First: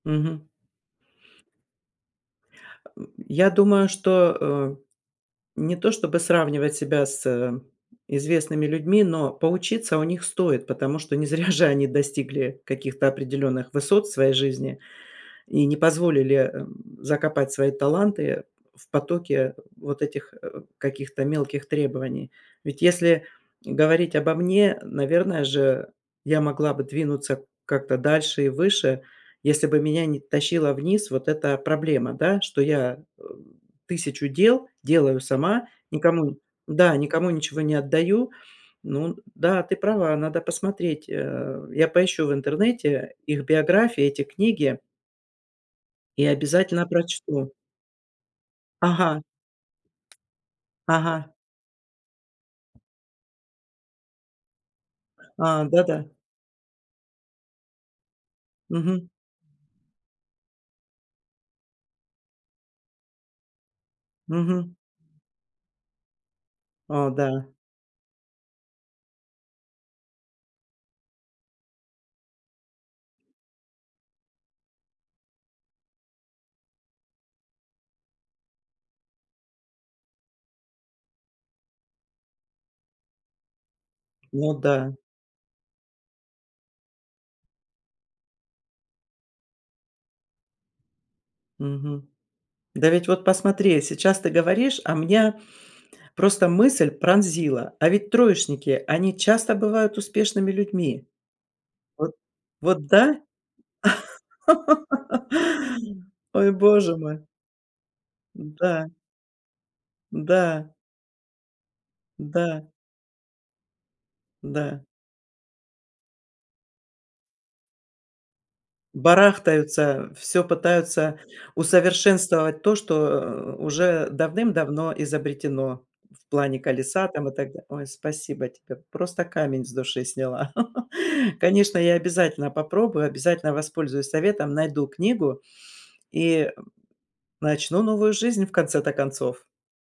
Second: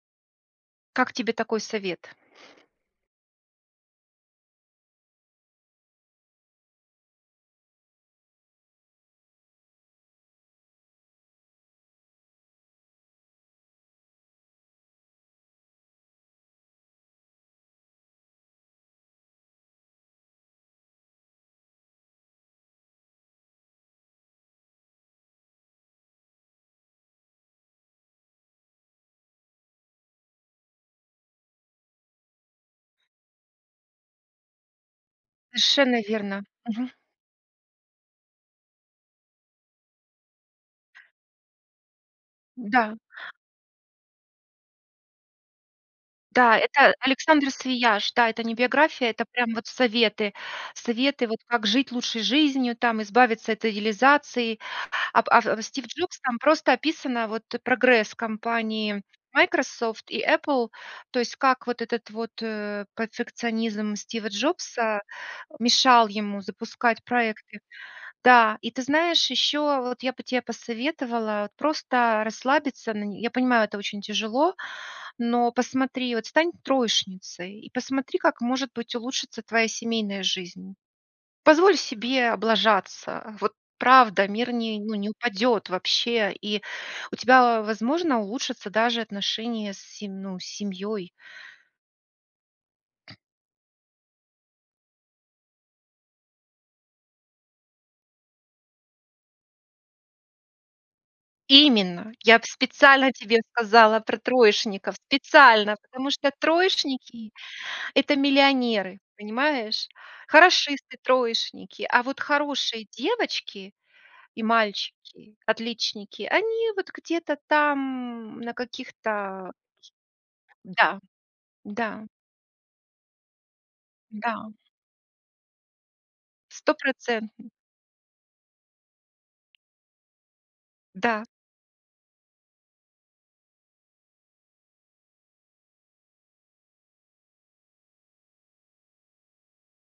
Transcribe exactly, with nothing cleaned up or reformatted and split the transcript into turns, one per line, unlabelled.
Мгм.
Как тебе такой совет?
А, м. Я думаю, что, э, не то, чтобы сравнивать себя с, э, известными людьми, но поучиться у них стоит, потому что не зря же они достигли каких-то определенных высот в своей жизни и не позволили, эм, закопать свои таланты в потоке вот этих, э, каких-то мелких требований. Ведь если говорить обо мне, наверное же, я могла бы двинуться как-то дальше и выше, если бы меня не тащила вниз вот эта проблема, да, что я, э, тысячу дел делаю сама,
Совершенно
никому
верно. Мгм.
да, никому ничего не отдаю. Ну, да, ты права, надо посмотреть. Э, я поищу в
Да.
интернете их биографии, эти книги и
Да,
обязательно
это Александо
прочту.
Свияш, да, это не биография,
Ага.
это прям вот советы. Советы,
Ага.
вот, как жить лучшей жизнью, там, избавиться от идеализации. Об
А,
от Стив
да-да.
Джобс, там просто описано, вот, прогресс компании
Мгм.
Microsoft и Apple, то есть, как вот этот вот, э, пацикционизм Стива
Мгм.
Джобса мешал ему запускать
О, да.
проекты. Да, и ты знаешь, еще вот я бы те посоветовала просто расслабиться на я понимаю, это очень тяжело, но посмотри, вот стань троечницей, и посмотри как, может быть, улучшится твоя семейная жизнь. Позволь себе облажаться, вот правда, мир,
Ну
не
да.
ну, не упадет вообще, и у тебя, возможно, улучшатся даже отношения с сем ну, с семьей.
Мгм. Да ведь вот посмотри, сейчас ты говоришь, а меня просто мысль пронзила, а ведь троечники, они часто бывают успешными людьми. Вот
Именно! Я в
вот
специально
да?
тебе сказала про троечников. Специально! Потому что
Ой, Боже мой!
троечники- это
Да.
миллионеры. Понимаешь?
Да.
Хорошисты, троечники. А вот
Да.
хорошие девочки и
Да.
мальчики, отличники, они вот где-то там, на каких-то
Барахтаются, всё
Да,
пытаются
да.
усовершенствовать то, что, э, уже
Да.
давным-давно изобретено, в плане колеса там и
Стопроцентно.
так да Ой, спасибо тебе, просто камень с души сняла.
Да.
Конечно, я обязательно попробую, обязательно воспользуюсь советом, найду книгу и начну новую жизнь, в конце-то концов.